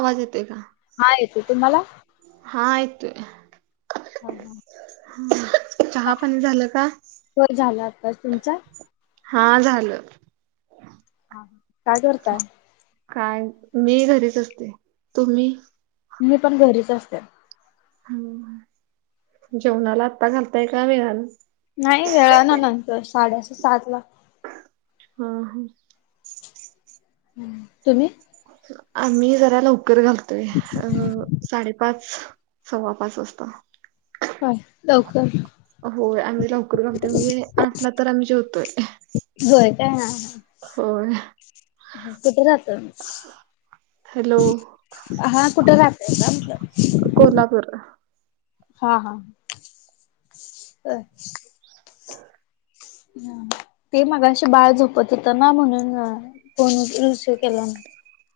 आवाज येतोय का? हा येतोय, तुम्हाला? हां येतोय. हां हां चहा पाणी झाल का? होय झाला आत्ताच. तुमचा? हा झाल. हा काय करताय? काय मी घरीच असते. तुम्ही? मी पण घरीच असते. ह जेवणाला आता घालताय का? वेळ लागल. नाही गं आणु नंतर साडेसहा सातला. हम्म हम्म तुम्ही? आम्ही जरा लवकर घालतोय अ साडे पाच सव्वा पाच वाजता. पाच लवकर. होय आम्ही लवकर गमते म्हणजे आठला तर आम्ही जेवतोय. होय काय. होय कुठे राहता? हॅलो हा कुठ राहतय म्हटल? कोल्हापूर हां हां ते मगाशी बाळ झोपत होेत ना म्हणून फोन उचलुन [unintelligible] केला.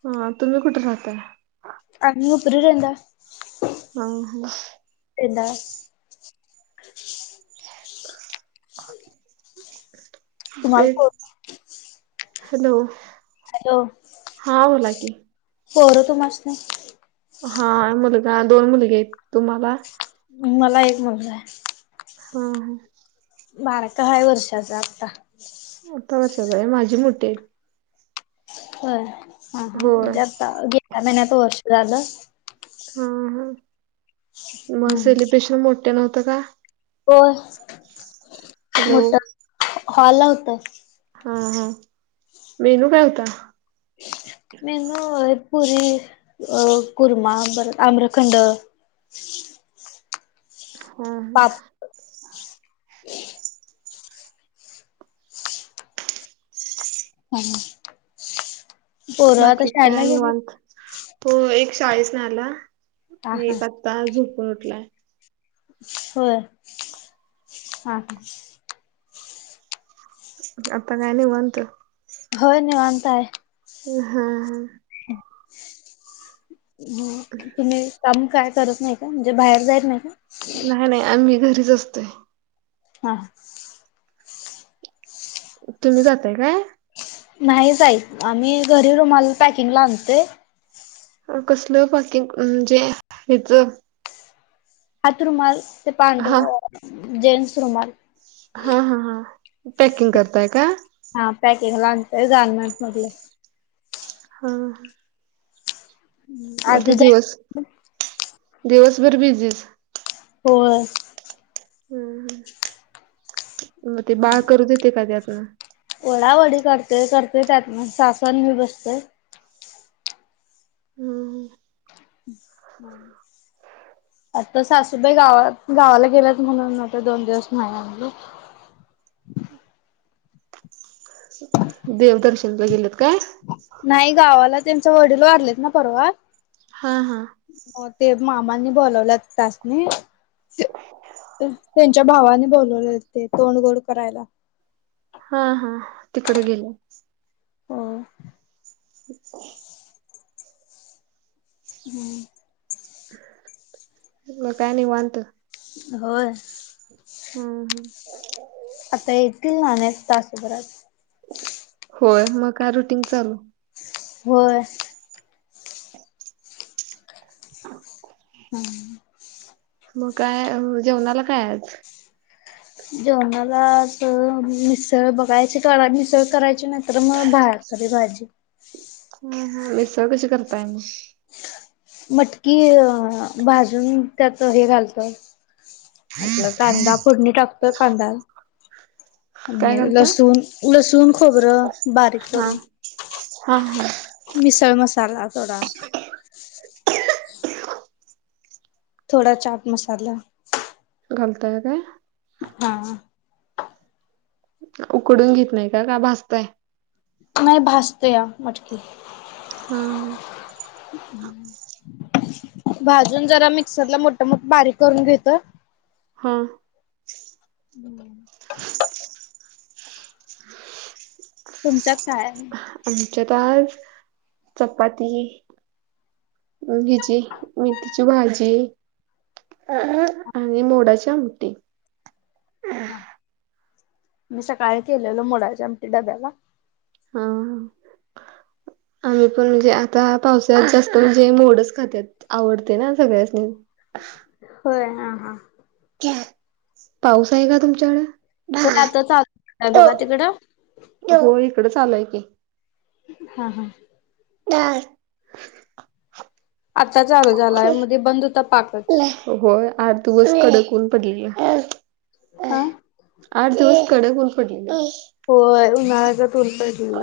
हां तुम्ही कुठे राहताय? आम्ही उपरी [unintelligible] हां हां त्यांना. [inaudible] ते तुम्हाला पोर हॅलो, हा बोला कि. पोर तूमासनी? हा मुलगा दोन मुलगे आहेत. तुम्हाला? मला एक मुलगा आहे. हां बारका हाय वर्षाचा आत्ता. तो वर्षाचा, माझी मोठी आहे. होय हा हा होय म्हणजे आता गेल्या महिन्यात वर्ष झाल. हा हा मग हम्म. सेलिब्रेशन मोठ नव्हत का? होय हॅलो मोठ हॉल ला होत. हा हा मेनू काय होता? मेनु पुरी अ कुरमा परत आम्रखंड. [inaudible] हा पाप हा ह पोर आता शाळेला गेला? होय एक शाळेतन आला हा आणि हा एक आत्ता झोपून उठलाय. होय हां हां आता काय निवांत. होय निवांत आहे. हा हा हो तुम्ही? काम काय करत नाही का? म्हणजे बाहेर जायच नाही का. नाही नाही आम्ही घरीच असतोय. हां तुम्ही जाताय काय? नाही जाई. आम्ही घरी रुमाला पॅकिंगला आणतोय. कसल पार्किंग? म्हणजे ह्याच हात रुमाल ते हा पांढर जेन्टस रुमाल. हा हा हां पॅकिंग करताय का? हा पॅकेंगला आणतोय गारमेंट मधले. हां आधी मध्ये जाई दिवस दिवसभर बिझीज. होय हम्म मग ते बाळ करू देतय का ते आता? वडावडी करतोय करतोय त्यात मग सासवा अन मी बसतोय. हम्म आता सासूबाई गावात गावाला गेल्यात म्हणून आता दोन दिवस नाही आणल. देव दर्शनला गेलेत काय? नाही गावाला त्यांचे वडील वारलेत ना परवा. हां हां हो ते मामाांनी बोलवलं त्यासनी. त्यांच्या भावाने बोलवले होते ते तोंड गोड करायला. हा हां तिकडे गेल्या. हो [inaudible] हम्म मग काय निवांत. होय हम् हम्म आता येतील ना एक तासाभरात. होय मग काय रुटींन चालू. होय हम्म मग काय जेवणाला काय आहे आज? जेवणाला अस मिसळ बघायची का मिसळ करायची. करायची नाही तर मग भाकरी भाजी. ह हा मिसळ कशी करताय मग? मटकी भाजून त्यात हे घालतो. आपला कांदा फोडणी टाकतोय कांदा काय आणि घालता? लसूण लसूण खोबरं बारीक हा करून. हा हां मिसळ मसाला थोडा. थोडा चाट मसाला. घालताय काय? हां हां उकडून घेत नाही का? का भाजताय. नाही भाजतेया मटकी. हा हां भाजून जरा मिक्सरला मोठमोठ बारीक करून घेत. हां हम्म तुमच्या काय आहे? आमच्यात आज चपाती, हिची मेथिची भाजी. अ आणि मोडाची आमटी. हा मी सकाळी केलेलो मुडाची आमटी डब्याला. हां [inaudible] आम्ही पण म्हणजे आता पावसाळ्यात जास्त म्हणजे मोडच खात्यात. आवडतय ना सगळ्यासनी. होय हा हां पाऊस आहे का तुमच्याकडे? होय आता चालू झालाय बघा. तिकड? हो इकड चालू आहे की. हा हां [unintelligible] आता चालू झालाय मध्ये बंद होता पाकच. होय आठ दिवस कडक ऊन पडलेल. हा. आठ दिवस कडक ऊन पडलेल. होय उन्हाळ्याच ऊन पडलेल.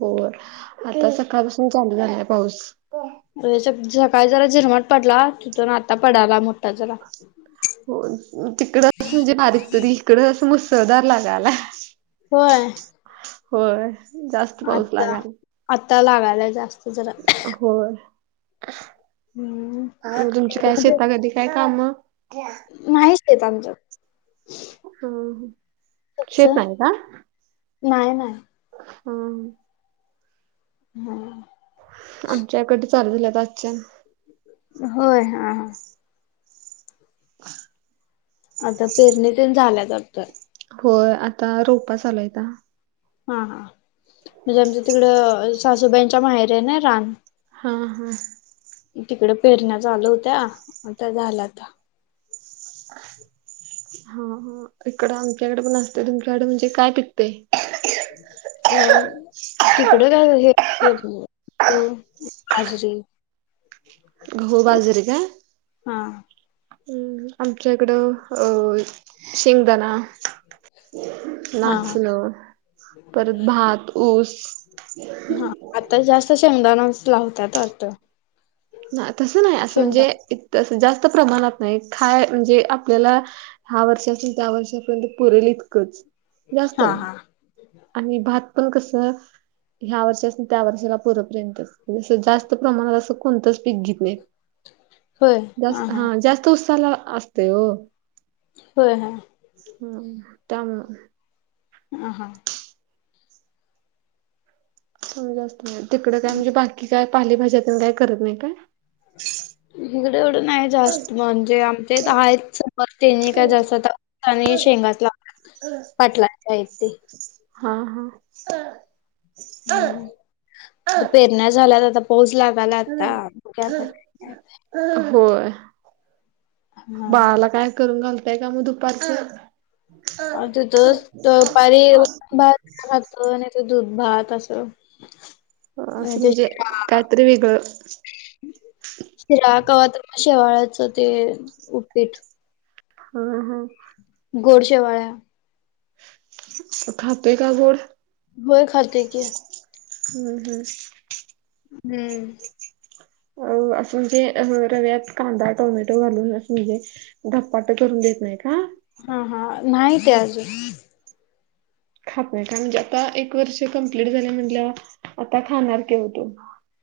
हो आता सकाळपासून चालू झालाय पाऊस. सकाळी जरा झिरमट पडला तिथून आता पडायला मग. हो तिकडच म्हणजे बारीक तरी इकड असा मुसळधार लागालाय. होय होय जास्त पाऊस आत्ता लागालाय. आता लागायलाय जास्त जरा. होय हम्म. [unintelligible] काय शेता [unintelligible] काय काम? नाहीच शेत आमच. शेत तुमचं? नाही का? नाही नाही. हां हम्म आमच्या इकडले चालू झाल्यात आजच्यान. होय? हां हां. [inaudible] आता पेरणीतेन झाल्यात वाटतं. होय आता रोपा चालू हाईता. हां हां म्हणजे आमचं तिकडं सासूबाईंच्या माहेरी आहे नाही रान. हां हां. तिकडे पेरण्या चालू होत्या आता झाल्यात. हां हां, इकडं आमच्याकडे पण असते तुमच्याकडे म्हणजे काय पिकतय? [inaudible] तिकडं काय हे [unintelligible] बाजरी. गहू, बाजरी काय? हा उम्म आमच्या इकडं अ शेंगदाणा हा हा नाचणं, परत भात, ऊस हां आता जास्त शेंगदाणाच लावत्यात वाटतं? नाही तसं नाही असं शेंगा म्हणजे जास्त प्रमाणात नाही, खाय म्हणजे आपल्याला ह्या वर्षासन त्या वर्षापर्यंत पुरेल इतकंच जास्त हा नाही. हा आणि भात पण कसं ह्या वर्षासन त्या वर्षाला पूरपर्यंतच म्हणजे जास्त प्रमाणात असं कोणतंच पिक घेत नाहीत. जास् हा जास्त उसाला असतय वो. होय [unintelligible] हम्म त्यामुळं. हां हां. तेवढं जास्त नाही, तिकड काय म्हणजे बाकी काय पाले भाज्या तेन काय करत नाही काय? [inaudible] हिकडं एवढं नाही जास्त, म्हणजे आमच्या इथं आहेत समोर तेनी काय जास्त आता आणि शेंगात लावतात, पाटलांची हायत ती. हां हां. हम्म हम्म पेरण्या झाल्यात आता पाऊस लागालाय आता [unintelligible] होय, हा बाळाला काय करून घालताय का मग दुपारचं? आमच्या इथ दुपारी वरण भात [unintelligible] नाही तर, दूध भात असं. आणि असं ते म्हणजे शिरा कायतरी वेगळं शिरा कवा तर म ते शेवाळ्याच ते उपीठ. हां हां. गोड शेवाळ्या. खातोय का गोड? होय खातोय की. हम्म हम्म. हम्म अ असं म्हणजे अ रव्यात कांदा, टोमॅटो घालूनं असं म्हणजे धपाट करून देत नाही का? हां हां, नाही ते अजून. खातोय का म्हणजे आता एक वर्ष कंप्लीट झालंय म्हटल्यावर आता खाणार की ओ तो.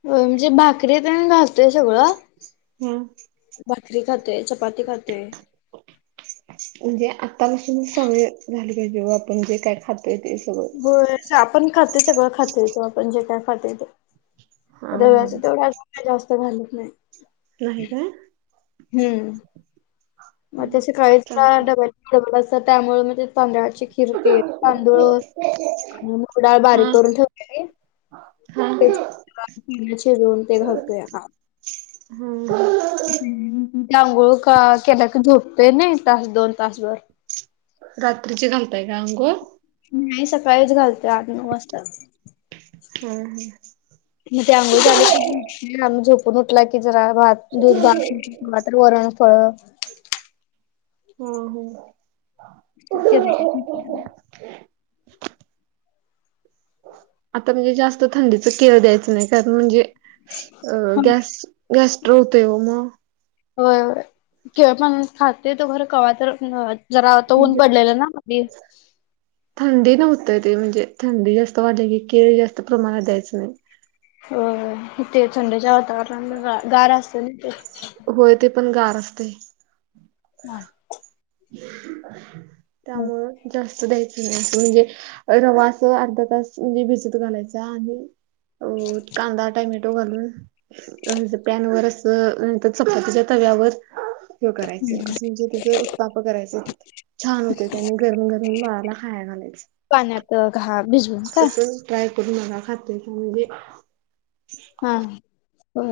होय म्हणजे भाकरीे तेण घालतोय सगळं हम्म. भाकरी खाते. चपाती खाते. म्हणजे आतापासून सवय झाली पाहिजे. [unintelligible] आपण जे काय खातोय ते सगळं. होय. जे आपण खातो, सगळं खातोय तो आपण जे काय खातोय ते. हा रव्याच हा तेवढं [unintelligible] जास्त घालत नाही. नाही काय? हम्म मग हम्म, ते सकाळीच चालतंय डबा, [unintelligible] त्यामुळे मी ते तांदळाची खीर- -ते. तांदूळ आणि मुगडाळ बारीक हा करून ठेवते. हा [unintelligible] शिजवून ते घालतेया. हा हम्म. हं. ती आंघोळ का केला का झोपतेय ना? तास दोन तासभर. रात्रीची घालताय का अंघोळ? नाही सकाळीच घालते आठ नऊ वाजता. हं. हं. हिची अंघोळ झाली- आम् झोपून उठला की जरा भात दूध भातंवा तर वरणफळ- हो. हो. [unintelligible] ह आत्ता म्हणजे जास्त थंडीच केळ द्यायच नाही. कारण म्हणजे अ गॅस- गॅस्ट्रो होतोय ओ म. होय. केळ पण खाते तोवर [unintelligible] जरा आता ऊन म्हणजे पडलेलं ना मधी? थंडी नव्हत ते. म्हणजे थंडी जास्त वाढली की केळ जास्त प्रमाणात द्यायचं नाही. होय. ते थंडच्या वातावरणा गार असत ना ते? होय ते पण गार असतंय. [inaudible] ते. त्यामुळें जास्त- द्यायचं नाही. अस म्हणजे रवा असं अर्धा तास म्हणजे भिजत घालायचा आणि- अ कांदा टोमॅटो घालून पॅनवरच - अ चपातीच्या तव्यावर हे करायचं. असं म्हणजे त्याच- काप करायचे. छान होते त्याने. गरम गरम बाळाला खाया घालायच. पाण्यात घ भिजवून का? ट्राय करून मला खाते कि ते म्हणजे - हा. हो.